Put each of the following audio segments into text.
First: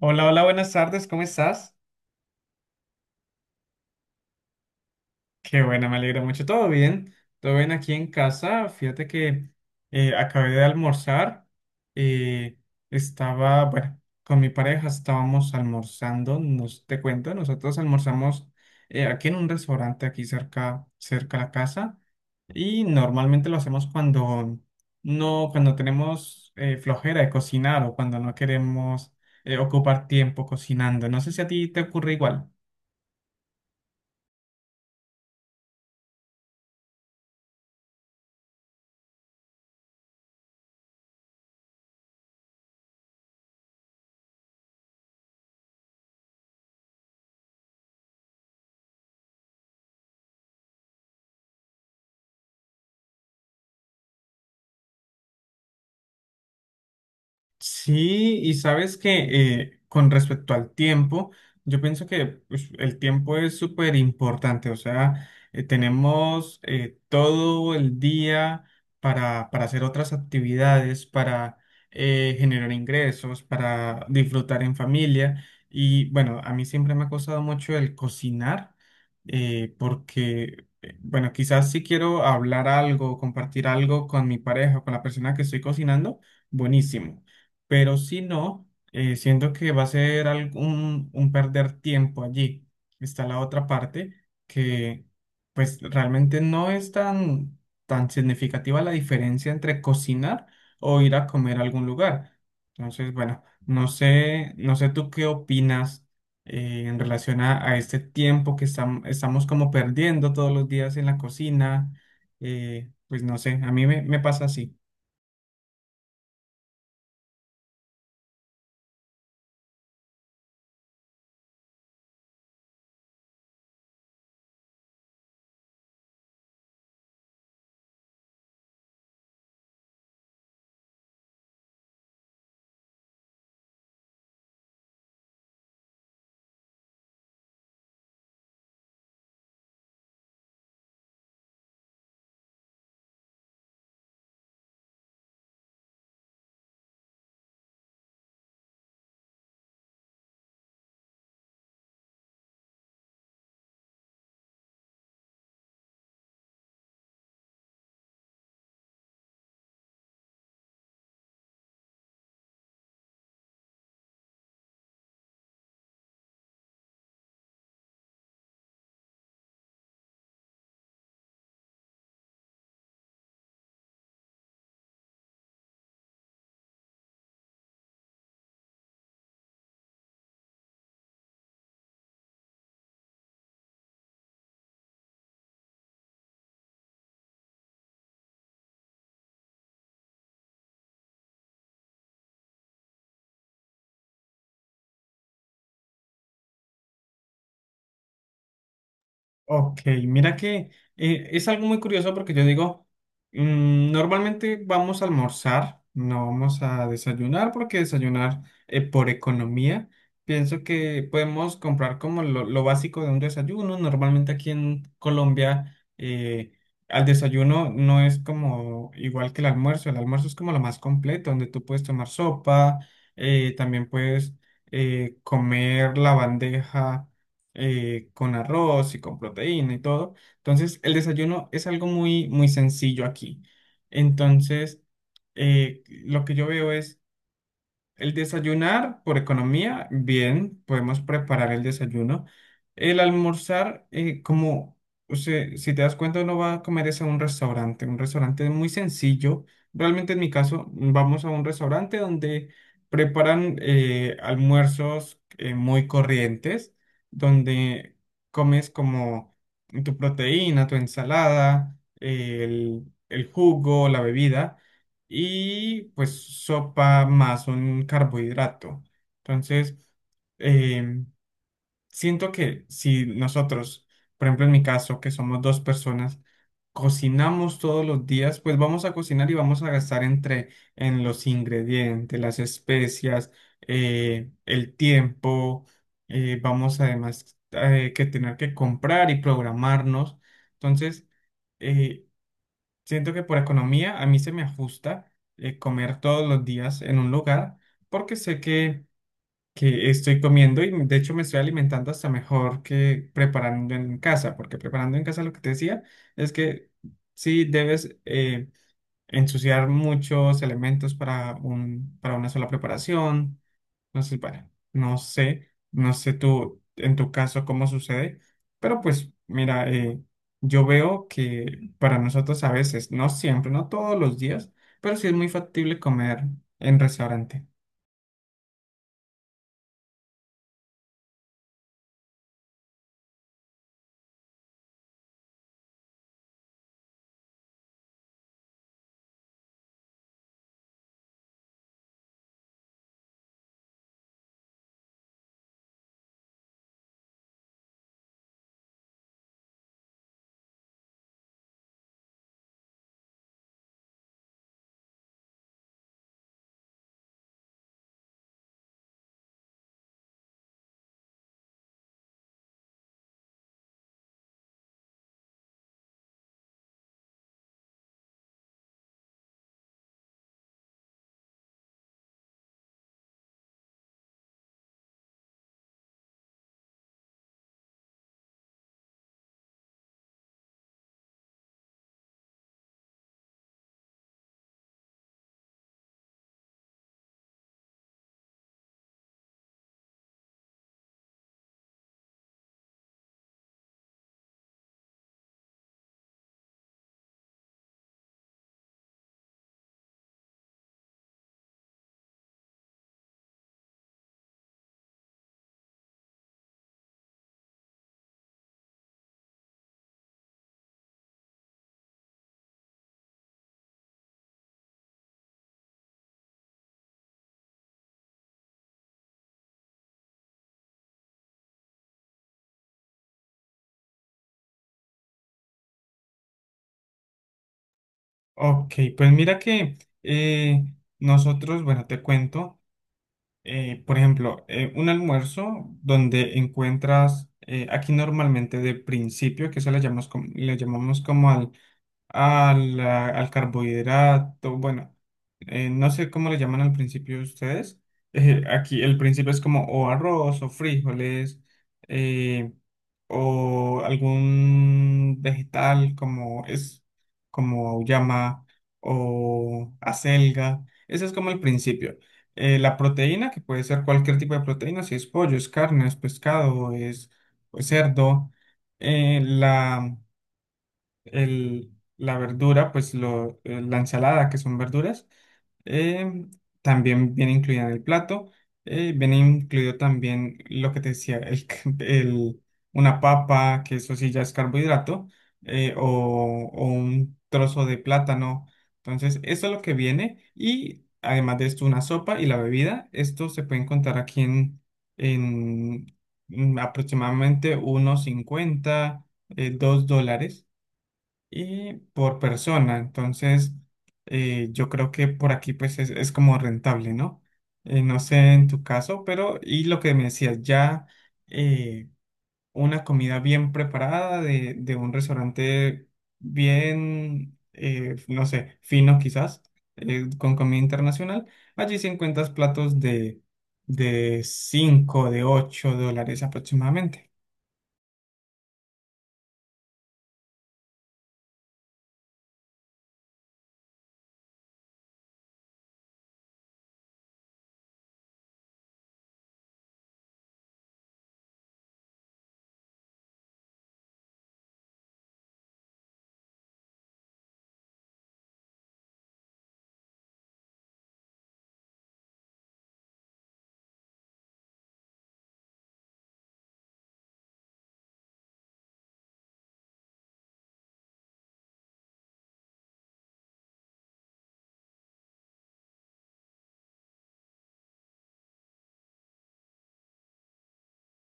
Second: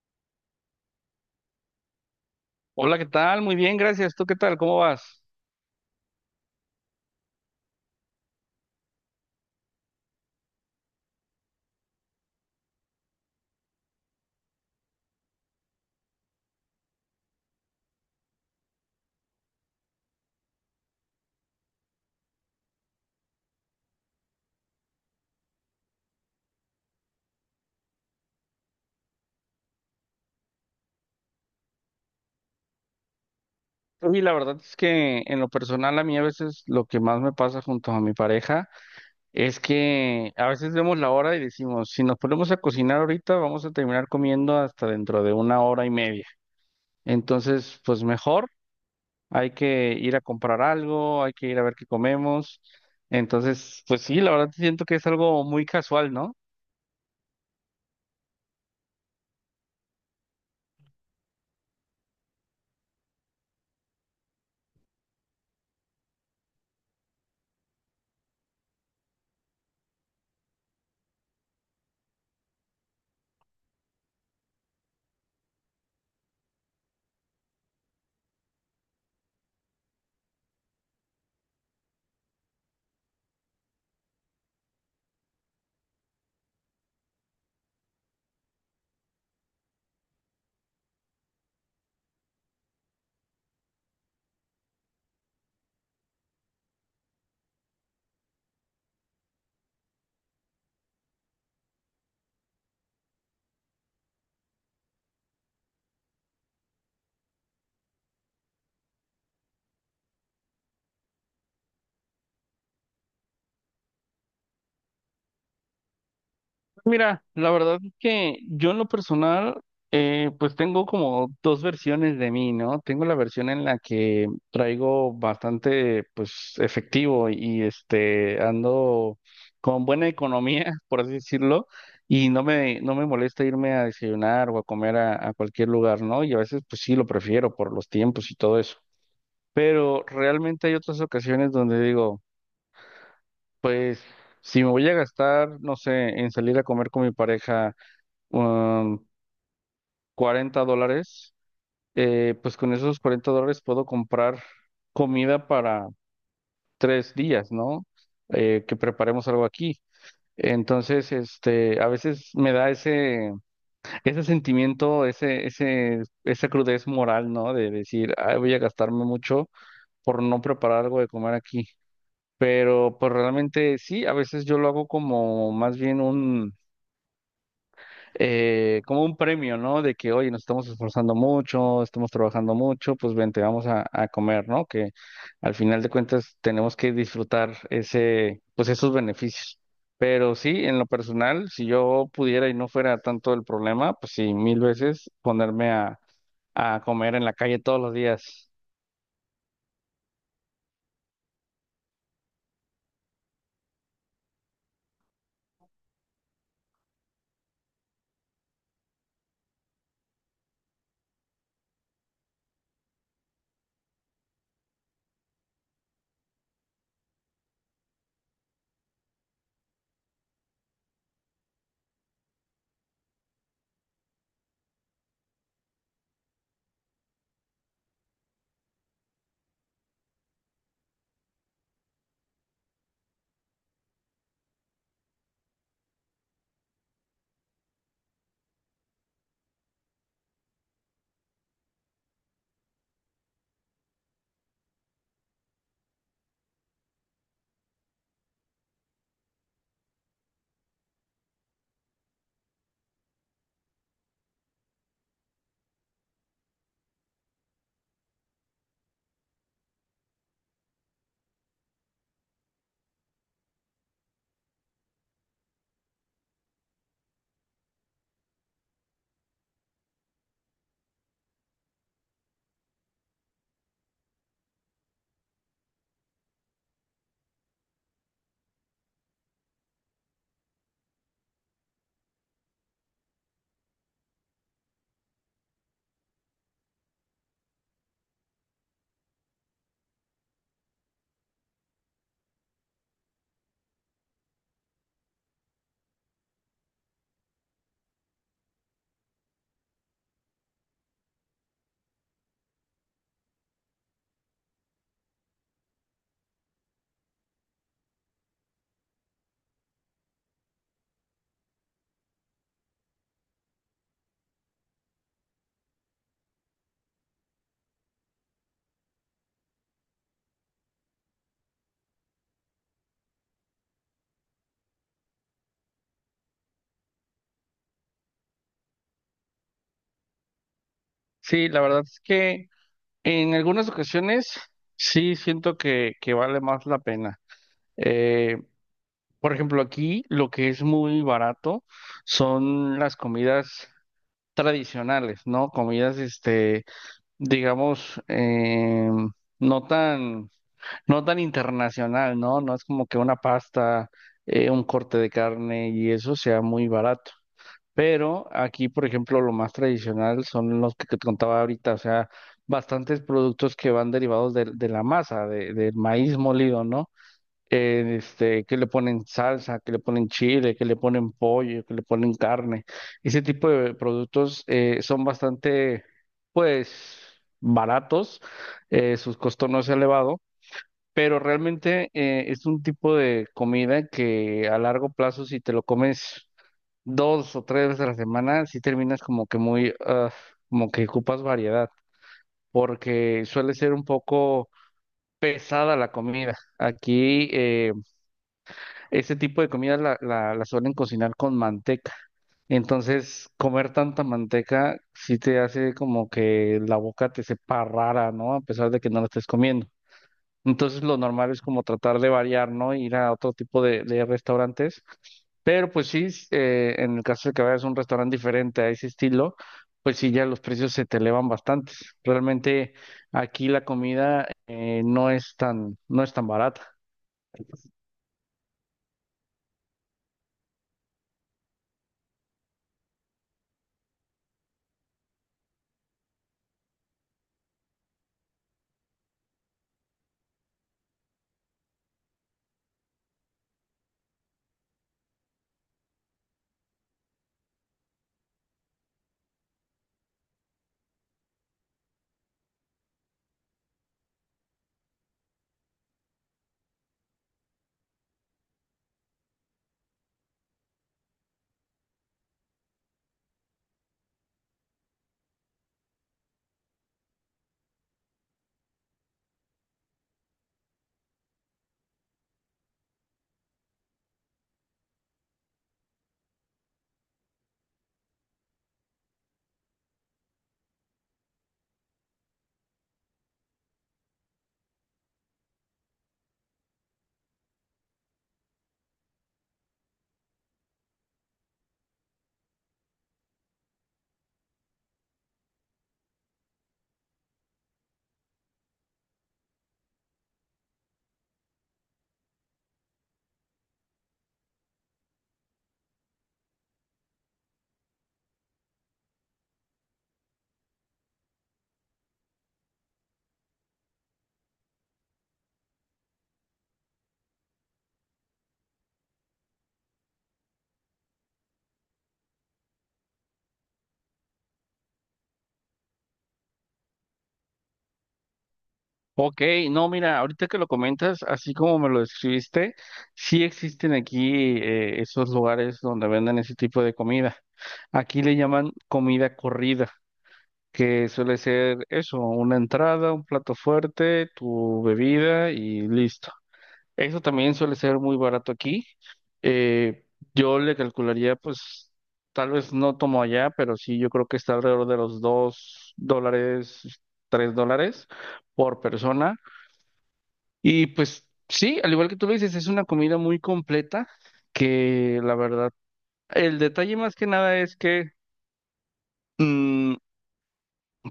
Hola, hola, buenas tardes, ¿cómo estás? Hola, ¿qué tal? Muy bien, gracias. ¿Tú qué tal? ¿Cómo vas? Qué bueno, me alegro mucho. ¿Todo bien? ¿Todo bien aquí en casa? Fíjate que acabé de almorzar. eh, Estaba, bueno, con mi pareja estábamos almorzando. Te cuento, nosotros almorzamos aquí en un restaurante aquí cerca, cerca a la casa. Y normalmente lo hacemos cuando no, cuando tenemos flojera de cocinar o cuando no queremos ocupar tiempo cocinando. No sé si a ti te ocurre igual. Y la verdad es que en lo personal a mí a veces lo que más me pasa junto a mi pareja es que a veces vemos la hora y decimos, si nos ponemos a cocinar ahorita vamos a terminar comiendo hasta dentro de una hora y media. Entonces, pues mejor hay que ir a comprar algo, hay que ir a ver qué comemos. Entonces, pues sí, la verdad siento que es algo muy casual, ¿no? Sí, y sabes que con respecto al tiempo, yo pienso que pues, el tiempo es súper importante, o sea, tenemos todo el día para hacer otras actividades, para generar ingresos, para disfrutar en familia. Y bueno, a mí siempre me ha costado mucho el cocinar, porque, bueno, quizás si quiero hablar algo, compartir algo con mi pareja, con la persona que estoy cocinando, buenísimo. Pero si no, siento que va a ser un perder tiempo allí. Está la otra parte que pues realmente no es tan, tan significativa la diferencia entre cocinar o ir a comer a algún lugar. Entonces, bueno, no sé, no sé tú qué opinas en relación a este tiempo que estamos como perdiendo todos los días en la cocina. Pues no sé, a mí me pasa así. Mira, la verdad es que yo en lo personal, pues tengo como dos versiones de mí, ¿no? Tengo la versión en la que traigo bastante, pues, efectivo y este, ando con buena economía, por así decirlo, y no me molesta irme a desayunar o a comer a cualquier lugar, ¿no? Y a veces, pues sí, lo prefiero por los tiempos y todo eso. Pero realmente hay otras ocasiones donde digo, pues, si me voy a gastar, no sé, en salir a comer con mi pareja um, $40, pues con esos $40 puedo comprar comida para 3 días, ¿no? Que preparemos algo aquí. Entonces, este, a veces me da ese, ese sentimiento, esa crudez moral, ¿no? De decir: "Ay, voy a gastarme mucho por no preparar algo de comer aquí". Pero, pues realmente sí, a veces yo lo hago como más bien como un premio, ¿no? De que, oye, nos estamos esforzando mucho, estamos trabajando mucho, pues vente, vamos a comer, ¿no? Que al final de cuentas tenemos que disfrutar ese, pues esos beneficios. Pero sí, en lo personal, si yo pudiera y no fuera tanto el problema, pues sí, mil veces ponerme a comer en la calle todos los días. Ok, mira que es algo muy curioso porque yo digo, normalmente vamos a almorzar, no vamos a desayunar porque desayunar por economía, pienso que podemos comprar como lo básico de un desayuno. Normalmente aquí en Colombia al desayuno no es como igual que el almuerzo es como lo más completo, donde tú puedes tomar sopa, también puedes comer la bandeja con arroz y con proteína y todo. Entonces, el desayuno es algo muy, muy sencillo aquí. Entonces, lo que yo veo es el desayunar, por economía, bien, podemos preparar el desayuno. El almorzar, como o sea, si te das cuenta, uno va a comer es a un restaurante. Un restaurante es muy sencillo. Realmente en mi caso, vamos a un restaurante donde preparan almuerzos muy corrientes, donde comes como tu proteína, tu ensalada, el jugo, la bebida y pues sopa más un carbohidrato. Entonces, eh, siento que si nosotros, por ejemplo en mi caso, que somos dos personas, cocinamos todos los días, pues vamos a cocinar y vamos a gastar entre en los ingredientes, las especias, el tiempo, vamos además que tener que comprar y programarnos. Entonces, eh, siento que por economía a mí se me ajusta comer todos los días en un lugar porque sé que estoy comiendo y de hecho me estoy alimentando hasta mejor que preparando en casa, porque preparando en casa lo que te decía es que sí debes ensuciar muchos elementos para para una sola preparación. Entonces, bueno, no sé, no sé tú, en tu caso, cómo sucede, pero pues mira, yo veo que para nosotros a veces, no siempre, no todos los días, pero sí es muy factible comer en restaurante. Sí, la verdad es que en algunas ocasiones sí siento que vale más la pena. Eh, Por ejemplo, aquí lo que es muy barato son las comidas tradicionales, ¿no? Comidas, este, digamos, no tan, no tan internacional, ¿no? No es como que una pasta, un corte de carne y eso sea muy barato. Pero aquí, por ejemplo, lo más tradicional son los que te contaba ahorita, o sea, bastantes productos que van derivados de la masa, del maíz molido, ¿no? Este, que le ponen salsa, que le ponen chile, que le ponen pollo, que le ponen carne. Ese tipo de productos son bastante, pues, baratos, sus costos no es elevado, pero realmente es un tipo de comida que a largo plazo, si te lo comes dos o tres veces a la semana, si terminas como que muy, ah, como que ocupas variedad, porque suele ser un poco pesada la comida. Aquí, ese tipo de comida la suelen cocinar con manteca. Entonces, comer tanta manteca sí te hace como que la boca te sepa rara, ¿no? A pesar de que no la estés comiendo. Entonces, lo normal es como tratar de variar, ¿no? Ir a otro tipo de restaurantes. Pero pues sí, en el caso de que vayas a un restaurante diferente a ese estilo, pues sí, ya los precios se te elevan bastante. Realmente aquí la comida no es tan barata. Ok, pues mira que eh, nosotros, bueno, te cuento. Por ejemplo, un almuerzo donde encuentras, aquí normalmente de principio, que eso le llamamos como al carbohidrato, bueno, no sé cómo le llaman al principio ustedes. Aquí el principio es como o arroz o frijoles eh, o algún vegetal como es como llama o acelga. Ese es como el principio la proteína, que puede ser cualquier tipo de proteína, si es pollo, es carne, es pescado, es pues, cerdo. Eh, la, el- la verdura, pues la ensalada, que son verduras. Eh, También viene incluida en el plato. Viene incluido también lo que te decía, una papa, que eso sí ya es carbohidrato, o un trozo de plátano. Entonces, eso es lo que viene. Y además de esto, una sopa y la bebida. Esto se puede encontrar aquí en aproximadamente unos 50, $2 y por persona. Entonces, yo creo que por aquí pues es como rentable, ¿no? No sé en tu caso, pero y lo que me decías, ya eh, una comida bien preparada de un restaurante bien, no sé, fino quizás, con comida internacional, allí sí encuentras platos de 5 de $8 aproximadamente. Ok, no, mira, ahorita que lo comentas, así como me lo describiste, sí existen aquí esos lugares donde venden ese tipo de comida. Aquí le llaman comida corrida, que suele ser eso, una entrada, un plato fuerte, tu bebida y listo. Eso también suele ser muy barato aquí. Eh, yo le calcularía, pues, tal vez no tomo allá, pero sí, yo creo que está alrededor de los $2, $3 por persona y pues sí, al igual que tú lo dices, es una comida muy completa que la verdad, el detalle más que nada es que mm,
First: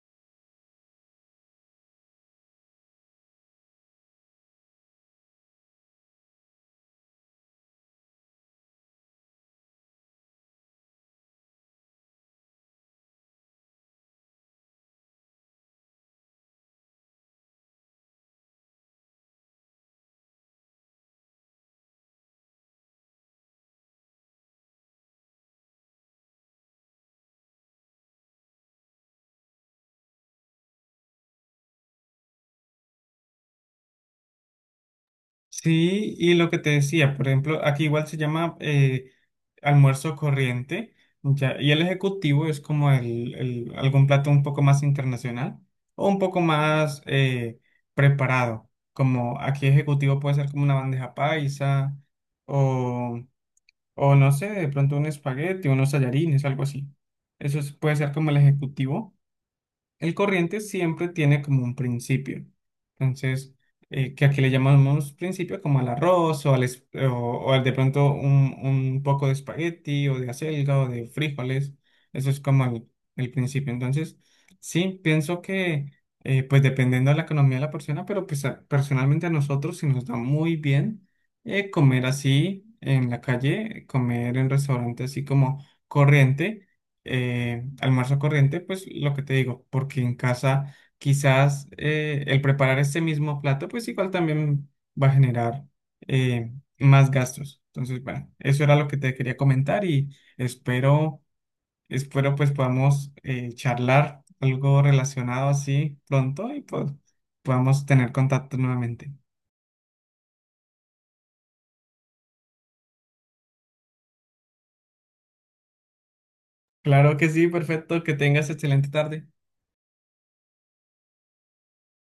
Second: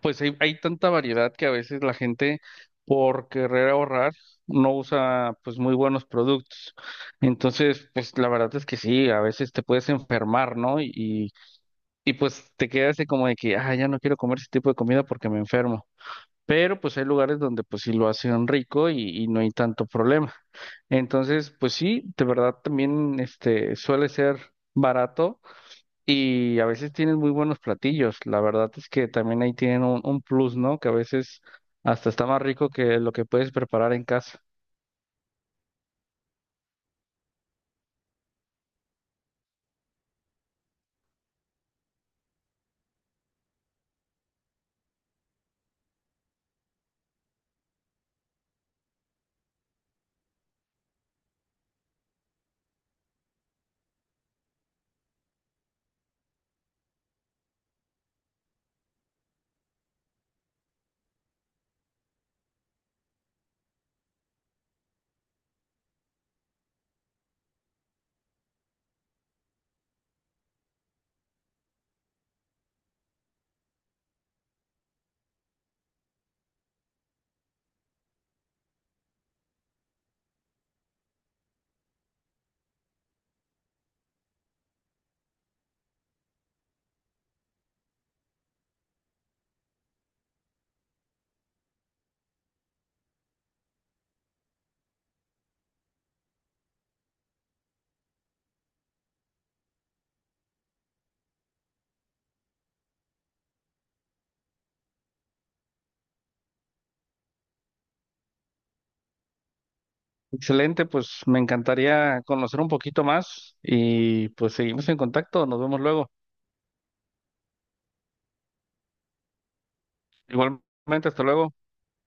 pues hay tanta variedad que a veces la gente por querer ahorrar no usa pues muy buenos productos. Entonces, pues la verdad es que sí, a veces te puedes enfermar, ¿no? Y pues te quedas así como de que, ah, ya no quiero comer ese tipo de comida porque me enfermo. Pero pues hay lugares donde pues sí lo hacen rico y no hay tanto problema. Entonces, pues sí, de verdad también este suele ser barato y a veces tienen muy buenos platillos. La verdad es que también ahí tienen un plus, ¿no? Que a veces hasta está más rico que lo que puedes preparar en casa. Sí, y lo que te decía, por ejemplo, aquí igual se llama almuerzo corriente, ya, y el ejecutivo es como algún plato un poco más internacional o un poco más preparado, como aquí ejecutivo puede ser como una bandeja paisa o, o no sé, de pronto un espagueti, unos tallarines, algo así. Eso puede ser como el ejecutivo. El corriente siempre tiene como un principio. Entonces, que aquí le llamamos principio como al arroz o al de pronto un poco de espagueti o de acelga o de frijoles. Eso es como el principio. Entonces, sí, pienso que pues dependiendo de la economía de la persona, pero pues personalmente a nosotros sí nos da muy bien comer así en la calle, comer en restaurantes así como corriente almuerzo corriente, pues lo que te digo, porque en casa quizás el preparar este mismo plato, pues igual también va a generar eh, más gastos. Entonces, bueno, eso era lo que te quería comentar y espero pues podamos charlar algo relacionado así pronto y pues podamos tener contacto nuevamente. Excelente, pues me encantaría conocer un poquito más y pues seguimos en contacto. Nos vemos luego. Claro que sí, perfecto, que tengas excelente tarde. Igualmente, hasta luego.